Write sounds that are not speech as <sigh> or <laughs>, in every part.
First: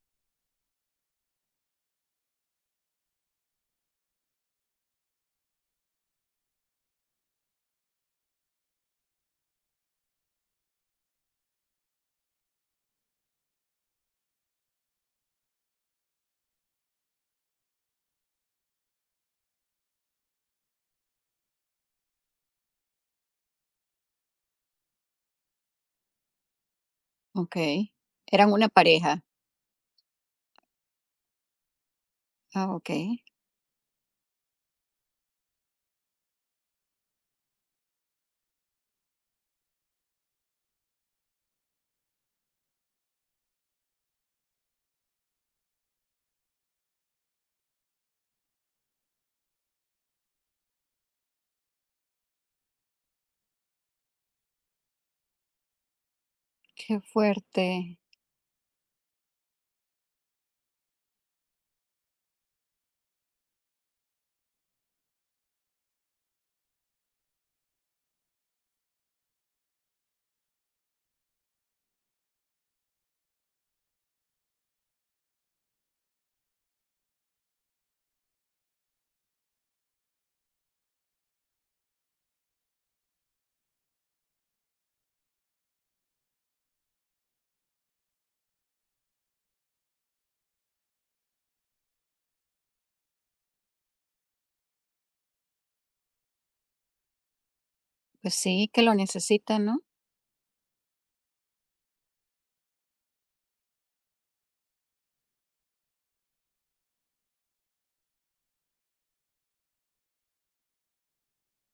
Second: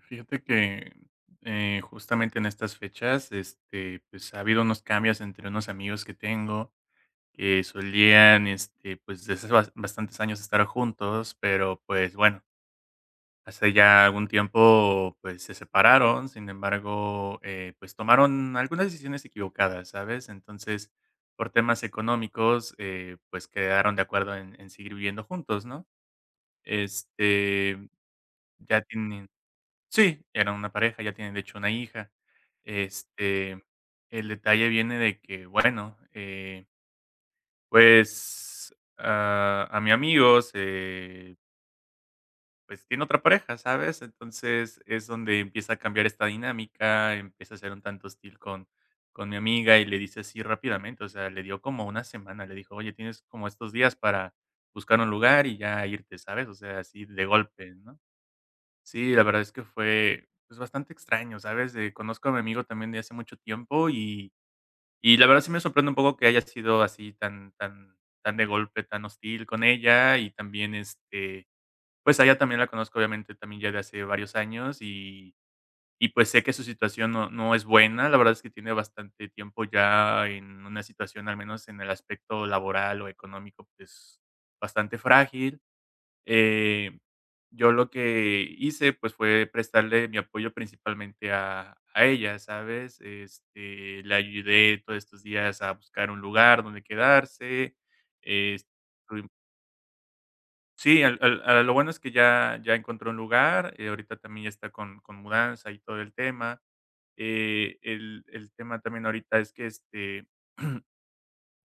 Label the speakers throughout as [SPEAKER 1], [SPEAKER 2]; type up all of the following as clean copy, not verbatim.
[SPEAKER 1] Fíjate que, justamente en estas fechas, este, pues, ha habido unos cambios entre unos amigos que tengo, que solían, este, pues, desde hace bastantes años estar juntos, pero, pues, bueno, hace ya algún tiempo, pues, se separaron. Sin embargo, pues, tomaron algunas decisiones equivocadas, ¿sabes? Entonces, por temas económicos, pues, quedaron de acuerdo en seguir viviendo juntos, ¿no? Este,
[SPEAKER 2] Okey. Eran una
[SPEAKER 1] ya
[SPEAKER 2] pareja.
[SPEAKER 1] tienen Sí, eran una pareja, ya tienen de hecho una hija.
[SPEAKER 2] Ah, okey.
[SPEAKER 1] Este, el detalle viene de que, bueno, pues a mi pues tiene otra pareja, ¿sabes? Entonces es donde empieza a cambiar esta dinámica, empieza a ser un tanto hostil con mi amiga y le dice así rápidamente, o sea, le dio como una semana, le dijo, oye, tienes como estos días para buscar un lugar y ya irte, ¿sabes? O sea,
[SPEAKER 2] Qué
[SPEAKER 1] así de golpe,
[SPEAKER 2] fuerte.
[SPEAKER 1] ¿no? Sí, la verdad es que fue, pues, bastante extraño, ¿sabes? Conozco a mi amigo también de hace mucho tiempo y la verdad sí me sorprende un poco que haya sido así tan de golpe, tan hostil con ella y también, este, pues, a ella también la conozco, obviamente, también ya de hace varios años y pues, sé que su situación no es buena. La verdad es que tiene bastante tiempo ya en una situación, al menos en el aspecto laboral o económico, pues, bastante frágil. Eh, yo lo que hice, pues, fue prestarle mi apoyo principalmente a ella, ¿sabes? Este, la ayudé todos estos días a buscar un lugar donde quedarse,
[SPEAKER 2] Pues
[SPEAKER 1] es
[SPEAKER 2] sí, que lo
[SPEAKER 1] tuvim
[SPEAKER 2] necesitan, ¿no?
[SPEAKER 1] sí, al al a lo bueno es que ya encontró un lugar, ahorita también ya está con mudanza y todo el tema. El tema también ahorita es que, este <clears throat>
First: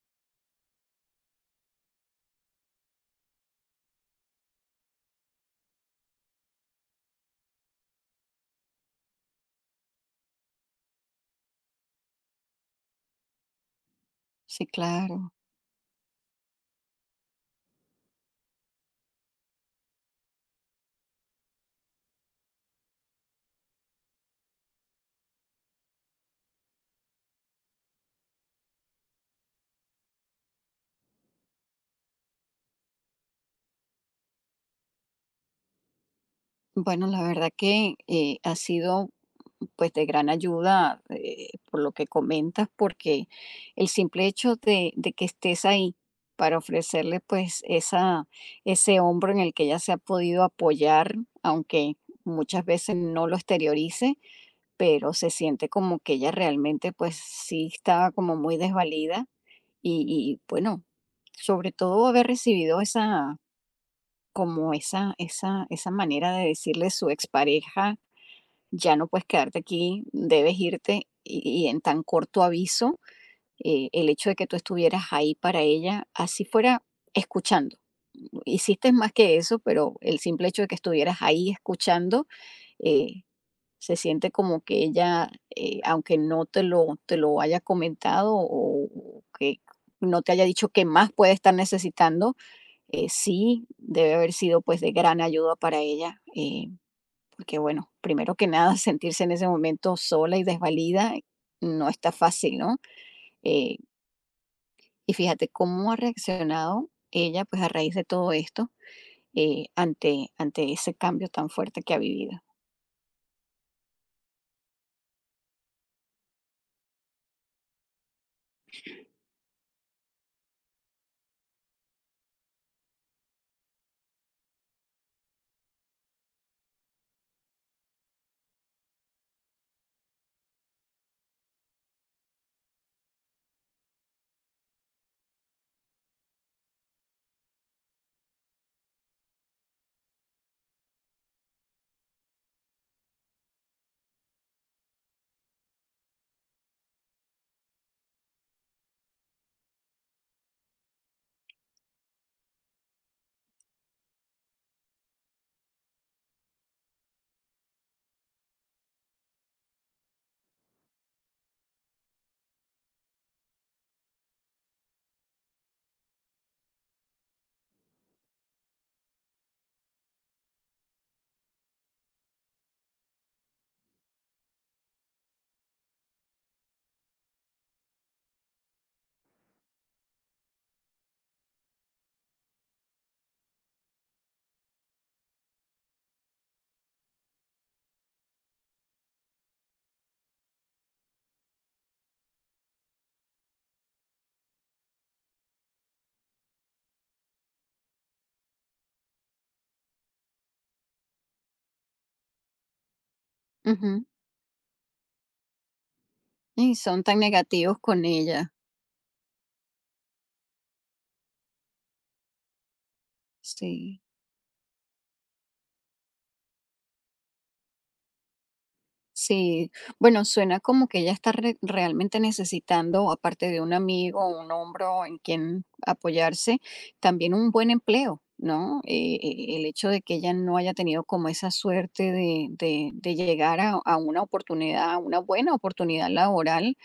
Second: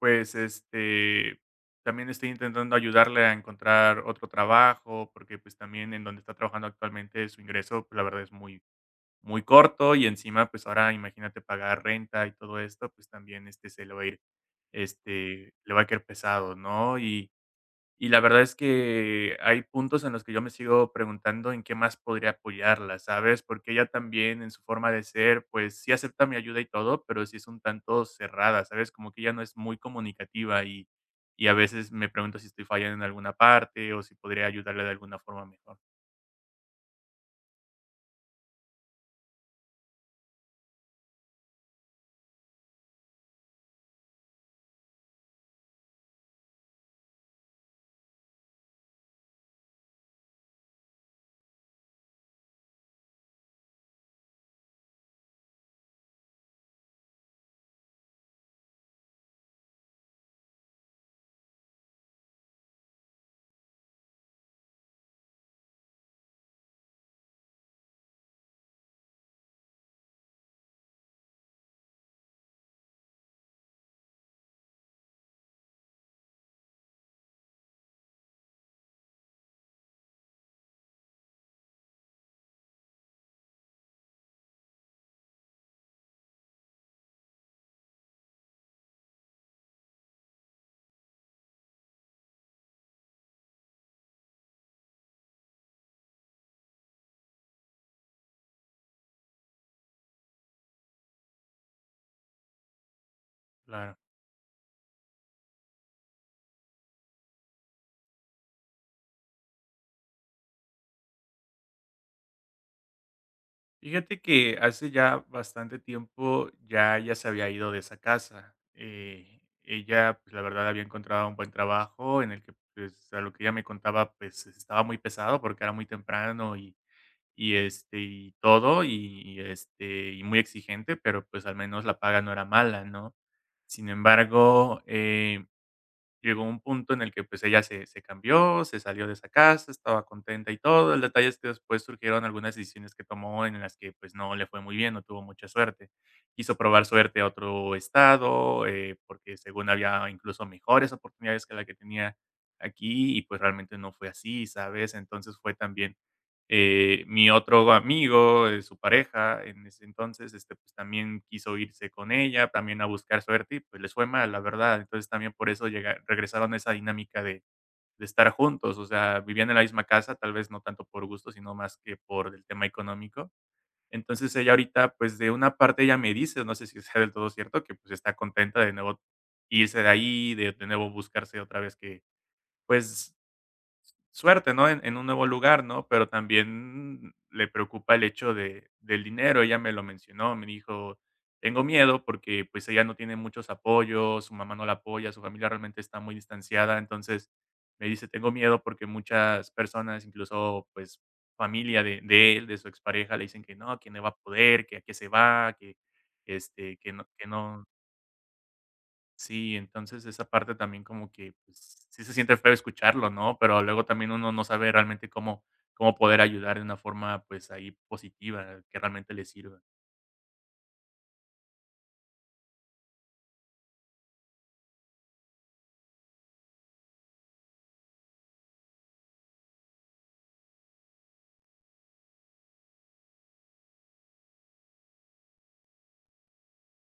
[SPEAKER 1] Pues, este, también estoy intentando ayudarle a encontrar otro trabajo, porque, pues, también en donde está trabajando actualmente su ingreso, pues, la verdad es muy corto y encima, pues, ahora imagínate pagar renta y todo esto, pues, también, este, se le va a ir,
[SPEAKER 2] Sí, claro.
[SPEAKER 1] este, le va a caer pesado, ¿no? Y la verdad es que hay puntos en los que yo me sigo preguntando en qué más podría apoyarla, ¿sabes? Porque ella también en su forma de ser, pues sí acepta mi ayuda y todo, pero sí es un tanto cerrada, ¿sabes? Como que ella no es muy comunicativa y a veces me pregunto si estoy fallando en alguna parte o si podría ayudarle de alguna forma mejor.
[SPEAKER 2] Bueno, la verdad que, ha sido, pues, de gran ayuda, por lo que comentas, porque el simple hecho de que estés ahí para ofrecerle, pues, esa ese hombro en el que ella se ha podido apoyar, aunque muchas veces no lo exteriorice, pero se siente como que ella realmente, pues, sí estaba como muy desvalida. Y bueno, sobre todo haber recibido esa, como esa manera de decirle a su expareja: "Ya no puedes quedarte aquí, debes irte", y en tan corto aviso, el hecho de que tú estuvieras ahí para ella, así fuera escuchando. Hiciste más que eso, pero el simple hecho de que estuvieras ahí escuchando, eh, se siente como que ella, aunque no te lo haya comentado o que no te haya dicho qué más puede estar necesitando, sí debe haber sido, pues, de gran ayuda para ella, porque, bueno, primero que nada, <laughs> sentirse en ese momento sola y desvalida no está fácil, ¿no? Eh,
[SPEAKER 1] Claro.
[SPEAKER 2] y fíjate cómo ha reaccionado ella, pues, a raíz de todo esto, ante ese cambio tan fuerte que ha vivido.
[SPEAKER 1] Fíjate que hace ya bastante tiempo ya se había ido de esa casa. Ella, pues, la verdad, había encontrado un buen trabajo en el que, pues, a lo que ella me contaba, pues, estaba muy pesado porque era muy temprano y este, y todo, y este, y muy exigente, pero, pues, al menos la paga no era mala, ¿no? Sin embargo, llegó un punto en el que, pues, ella se cambió, se salió de esa casa, estaba contenta y todo. El detalle es que después surgieron algunas decisiones que tomó en las que, pues, no le fue muy bien, no tuvo mucha suerte. Quiso probar suerte a otro estado, porque según había incluso mejores oportunidades que la que tenía aquí, y pues realmente no fue así, ¿sabes? Entonces fue también mi otro amigo, su pareja en ese entonces, este, pues, también quiso irse con ella, también a buscar suerte y, pues, les fue mal, la verdad. Entonces, también por eso llega regresaron a esa dinámica de estar juntos, o sea, vivían en la misma casa, tal vez no tanto por gusto, sino más que por el tema económico. Entonces, ella ahorita, pues, de una parte ella me dice, no sé si sea del todo cierto, que, pues, está contenta de nuevo irse de ahí, de nuevo buscarse otra vez que, pues suerte, ¿no? En un nuevo lugar, ¿no? Pero también le preocupa el hecho de del dinero. Ella me lo mencionó, me dijo: "Tengo miedo porque, pues, ella no tiene muchos apoyos, su mamá no la apoya, su familia realmente está muy distanciada". Entonces, me dice: "Tengo miedo porque muchas personas, incluso, pues, familia de él, de su expareja, le dicen que no
[SPEAKER 2] Ujú.
[SPEAKER 1] va a poder, que a qué se va, que,
[SPEAKER 2] Y
[SPEAKER 1] este,
[SPEAKER 2] son tan
[SPEAKER 1] que no".
[SPEAKER 2] negativos con ella.
[SPEAKER 1] Sí, entonces esa parte también como que, pues, sí se siente feo escucharlo, ¿no? Pero luego
[SPEAKER 2] Sí.
[SPEAKER 1] también uno no sabe realmente cómo cómo poder ayudar de una forma, pues, ahí positiva, que realmente le sirva.
[SPEAKER 2] Sí, bueno, suena como que ella está realmente necesitando, aparte de un amigo, un hombro en quien apoyarse, también un buen empleo, ¿no? El hecho de que ella no haya tenido como esa suerte de, de llegar a una oportunidad, a una buena oportunidad laboral,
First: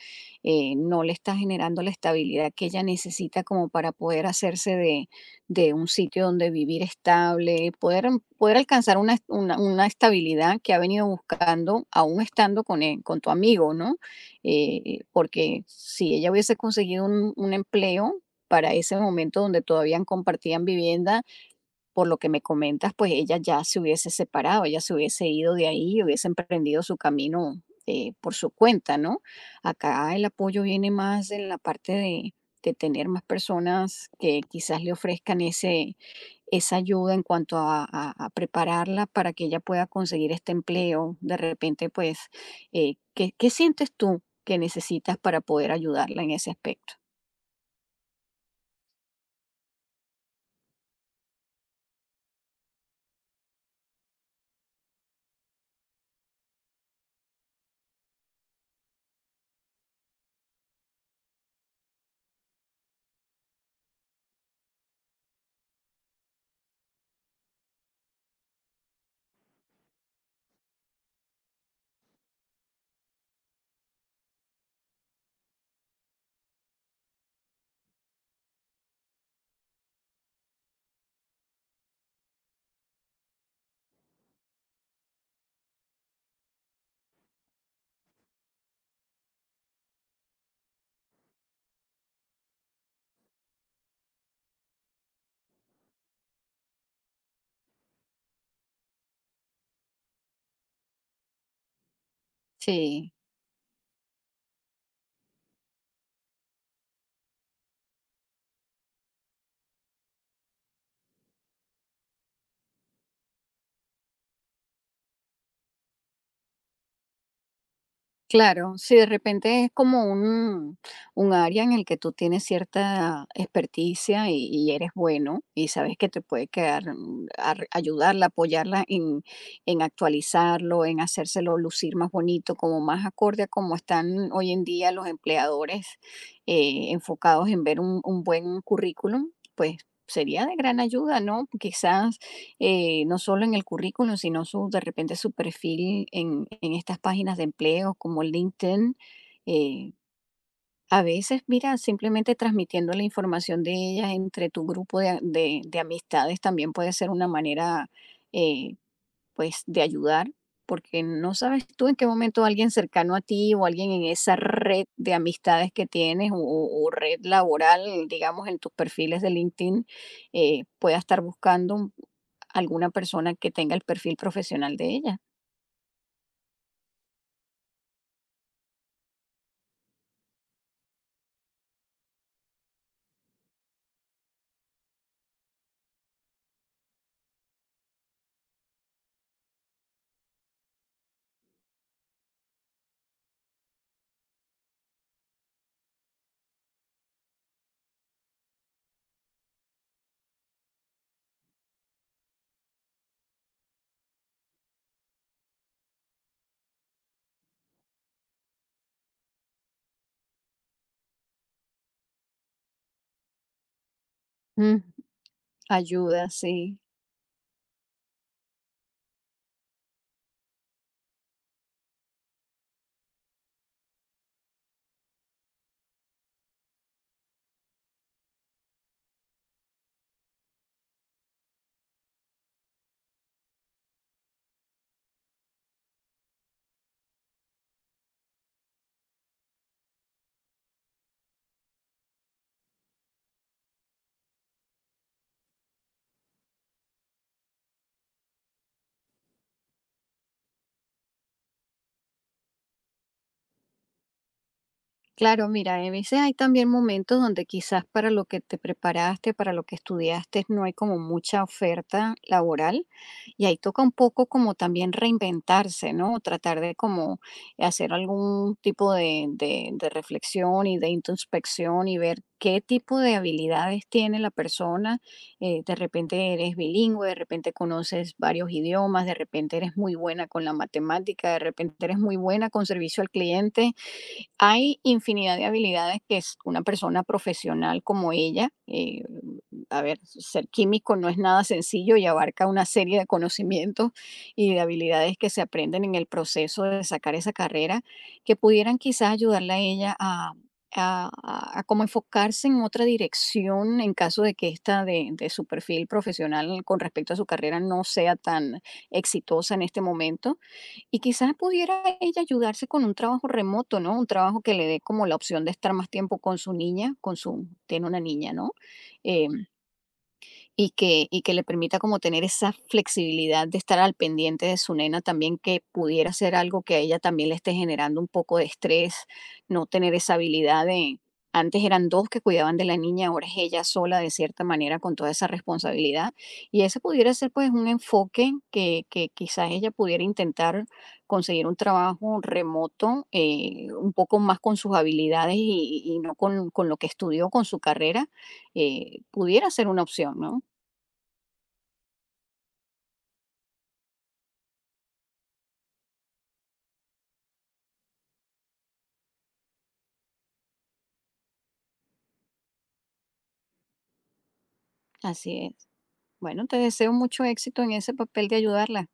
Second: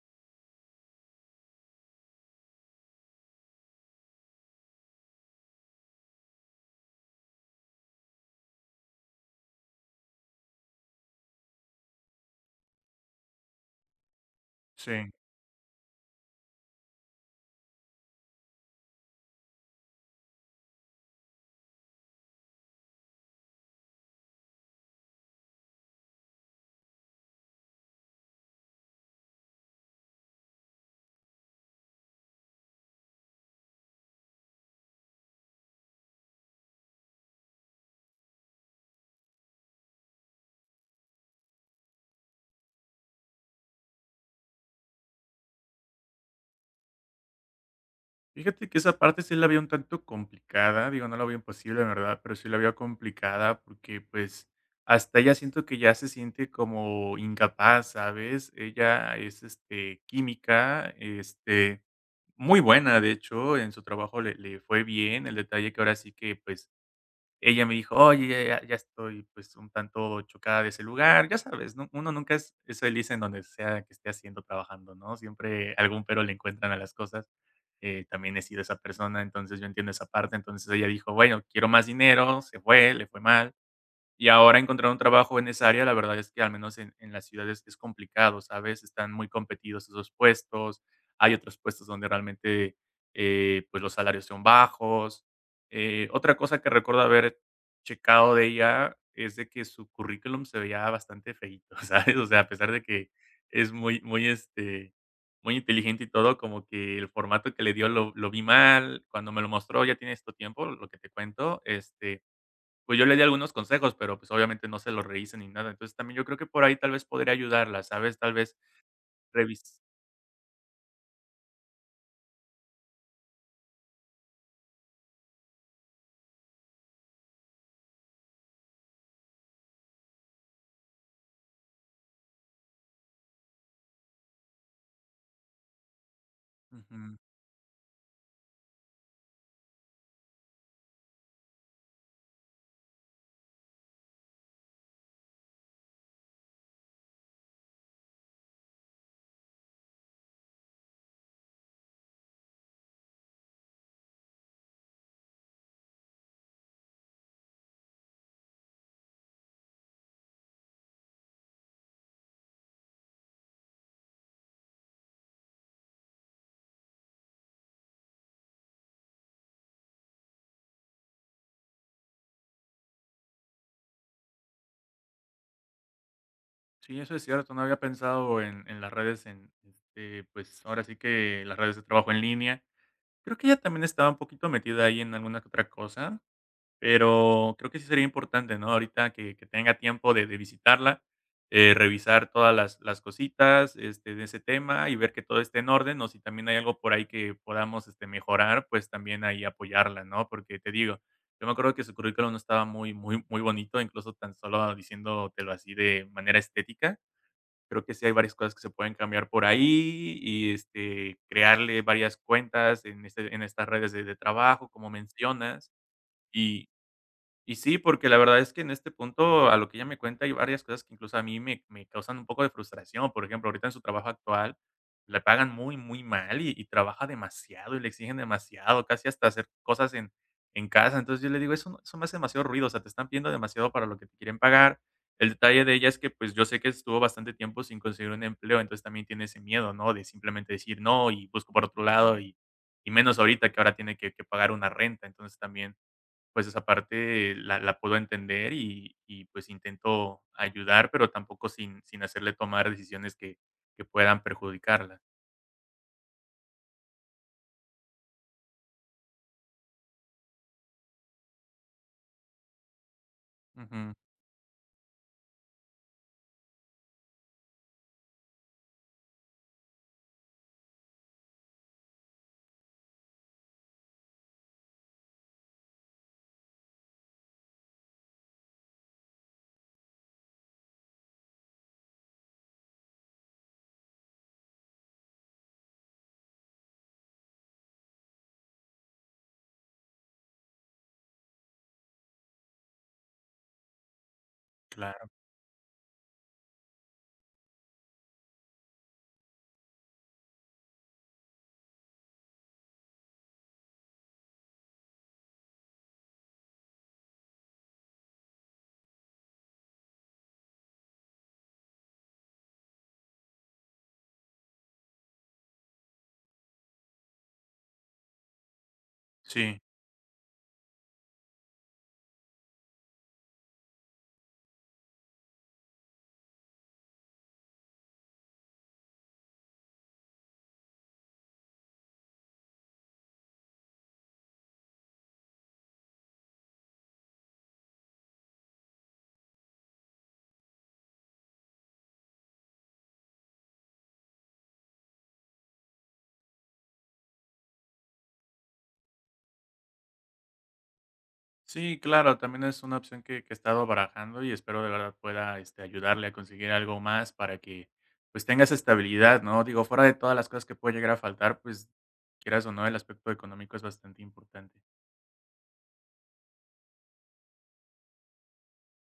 [SPEAKER 2] no le está generando la estabilidad que ella necesita como para poder hacerse de un sitio donde vivir estable, poder, poder alcanzar una, una estabilidad que ha venido buscando aún estando con, con tu amigo, ¿no?
[SPEAKER 1] Sí.
[SPEAKER 2] Porque si ella hubiese conseguido un empleo para ese momento donde todavía compartían vivienda, por lo que me comentas, pues ella ya se hubiese separado, ella se hubiese ido de ahí y hubiese emprendido su camino, por su cuenta, ¿no? Acá el apoyo viene más en la parte de tener más personas que quizás le ofrezcan ese, esa ayuda en cuanto a, a prepararla para que ella pueda conseguir este empleo. De repente, pues, ¿qué, qué sientes tú que necesitas para poder ayudarla en ese aspecto?
[SPEAKER 1] Fíjate que esa parte sí la veo un tanto complicada, digo, no la veo imposible, ¿en verdad? Pero sí la veo complicada porque, pues, hasta ella siento que ya se siente como incapaz, ¿sabes? Ella es, este, química, este, muy buena, de hecho, en su trabajo le fue bien. El detalle que ahora sí que, pues ella me dijo: "Oye, ya estoy, pues, un tanto chocada de ese lugar", ya sabes, ¿no? Uno nunca es feliz en donde sea que esté haciendo, trabajando, ¿no? Siempre algún pero le encuentran a las cosas. También he sido esa persona, entonces yo entiendo esa parte. Entonces ella dijo: "Bueno, quiero más dinero", se fue, le fue mal. Y ahora encontrar un trabajo en esa área, la verdad es que al menos en las ciudades es complicado, ¿sabes? Están muy competidos esos puestos, hay otros puestos donde realmente, pues, los salarios son bajos. Otra cosa que recuerdo haber checado de ella es de que su currículum se veía bastante feíto, <laughs> ¿sabes? O sea, a pesar de que
[SPEAKER 2] Sí.
[SPEAKER 1] es este, muy inteligente y todo, como que el formato que le dio lo vi mal, cuando me lo mostró, ya tiene esto tiempo, lo que te cuento, este pues yo le di algunos consejos, pero, pues, obviamente no se los rehíce ni nada. Entonces, también yo creo que por ahí tal vez podría ayudarla, ¿sabes? Tal vez
[SPEAKER 2] Claro, si de repente es
[SPEAKER 1] revis
[SPEAKER 2] como un área en el que tú tienes cierta experticia y eres bueno y sabes que te puede quedar, mm, ayudarla, apoyarla en actualizarlo, en hacérselo lucir más bonito, como más acorde a cómo están hoy en día los empleadores,
[SPEAKER 1] ujú.
[SPEAKER 2] enfocados en ver un buen currículum, pues sería de gran ayuda, ¿no? Quizás no solo en el currículum, sino su, de repente su perfil en estas páginas de empleo como LinkedIn. eh, a veces, mira, simplemente transmitiendo la información de ellas entre tu grupo de, de amistades también puede ser una manera, eh, pues de ayudar, porque no sabes tú en qué momento alguien cercano a ti o alguien en esa red de amistades que tienes o red laboral, digamos, en tus perfiles de LinkedIn, pueda estar buscando alguna persona que tenga el perfil profesional de ella.
[SPEAKER 1] Sí, eso es cierto, no había pensado en las redes, en, este, pues, ahora sí que las redes de trabajo en línea. Creo que ella también estaba un poquito metida ahí en alguna que otra cosa. Pero creo que sí sería importante, ¿no? Ahorita que tenga tiempo de visitarla, revisar todas las cositas, este, de ese tema y ver que todo esté en orden, o si también hay algo por ahí que podamos, este, mejorar, pues, también ahí apoyarla, ¿no? Porque te digo, yo me acuerdo que su currículum no estaba muy bonito, incluso tan solo diciéndotelo así de manera estética. Creo que sí hay varias cosas que se pueden cambiar por ahí y, este, crearle varias cuentas en estas redes de trabajo,
[SPEAKER 2] Mm.
[SPEAKER 1] como mencionas,
[SPEAKER 2] Ayuda,
[SPEAKER 1] y
[SPEAKER 2] sí.
[SPEAKER 1] y sí, porque la verdad es que en este punto, a lo que ella me cuenta, hay varias cosas que incluso a mí me causan un poco de frustración. Por ejemplo, ahorita en su trabajo actual, le pagan muy, muy mal y trabaja demasiado, y le exigen demasiado, casi hasta hacer cosas en casa. Entonces, yo le digo: "Eso no eso me hace demasiado ruido, o sea, te están pidiendo demasiado para lo que te quieren pagar". El detalle de ella es que, pues, yo sé que estuvo bastante tiempo sin conseguir un empleo, entonces también tiene ese miedo, ¿no? De simplemente decir: "No", y busco por otro lado, y menos ahorita que ahora tiene que pagar una renta. Entonces, también pues esa parte la puedo entender y pues intento ayudar, pero tampoco sin hacerle tomar decisiones que puedan perjudicarla.
[SPEAKER 2] Claro, mira, a veces hay también momentos donde quizás para lo que te preparaste, para lo que estudiaste, no hay como mucha oferta laboral y ahí toca un
[SPEAKER 1] Ujú,
[SPEAKER 2] poco como también reinventarse, ¿no? Tratar de como hacer algún tipo de, de reflexión y de introspección y ver qué tipo de habilidades tiene la persona. De repente eres bilingüe, de repente conoces varios idiomas, de repente eres muy buena con la matemática, de repente eres muy buena con servicio al cliente. Hay infinidad de habilidades que es una persona profesional como ella. A ver, ser químico no es nada sencillo y abarca una serie de conocimientos y de
[SPEAKER 1] claro.
[SPEAKER 2] habilidades que se aprenden en el proceso de sacar esa carrera, que pudieran quizás ayudarle a ella a, a como enfocarse en otra dirección en caso de que esta de su perfil profesional con respecto a su carrera no sea tan exitosa en este momento, y quizás pudiera ella ayudarse con un trabajo remoto, ¿no? Un trabajo que le dé como la opción de estar más tiempo con su niña, con su, tiene una niña, ¿no? Eh,
[SPEAKER 1] Sí,
[SPEAKER 2] y que, y que le permita como tener esa flexibilidad de estar al pendiente de su nena también, que pudiera ser algo que a ella también le esté generando un poco de estrés, no tener esa habilidad de, antes eran dos que cuidaban de la niña, ahora es ella sola de cierta manera con toda esa responsabilidad. Y ese pudiera ser pues un enfoque que quizás ella pudiera intentar conseguir un trabajo remoto, un poco más con sus habilidades y no con, con lo que estudió, con su carrera, pudiera ser una opción, ¿no?
[SPEAKER 1] sí, claro, también es una opción que he estado barajando y espero de verdad pueda, este, ayudarle a conseguir algo más para que, pues, tenga esa estabilidad, ¿no? Digo, fuera de todas las cosas que puede llegar a faltar, pues, quieras o no, el aspecto económico es bastante importante.
[SPEAKER 2] Así es. Bueno, te deseo mucho éxito en ese papel de ayudarla.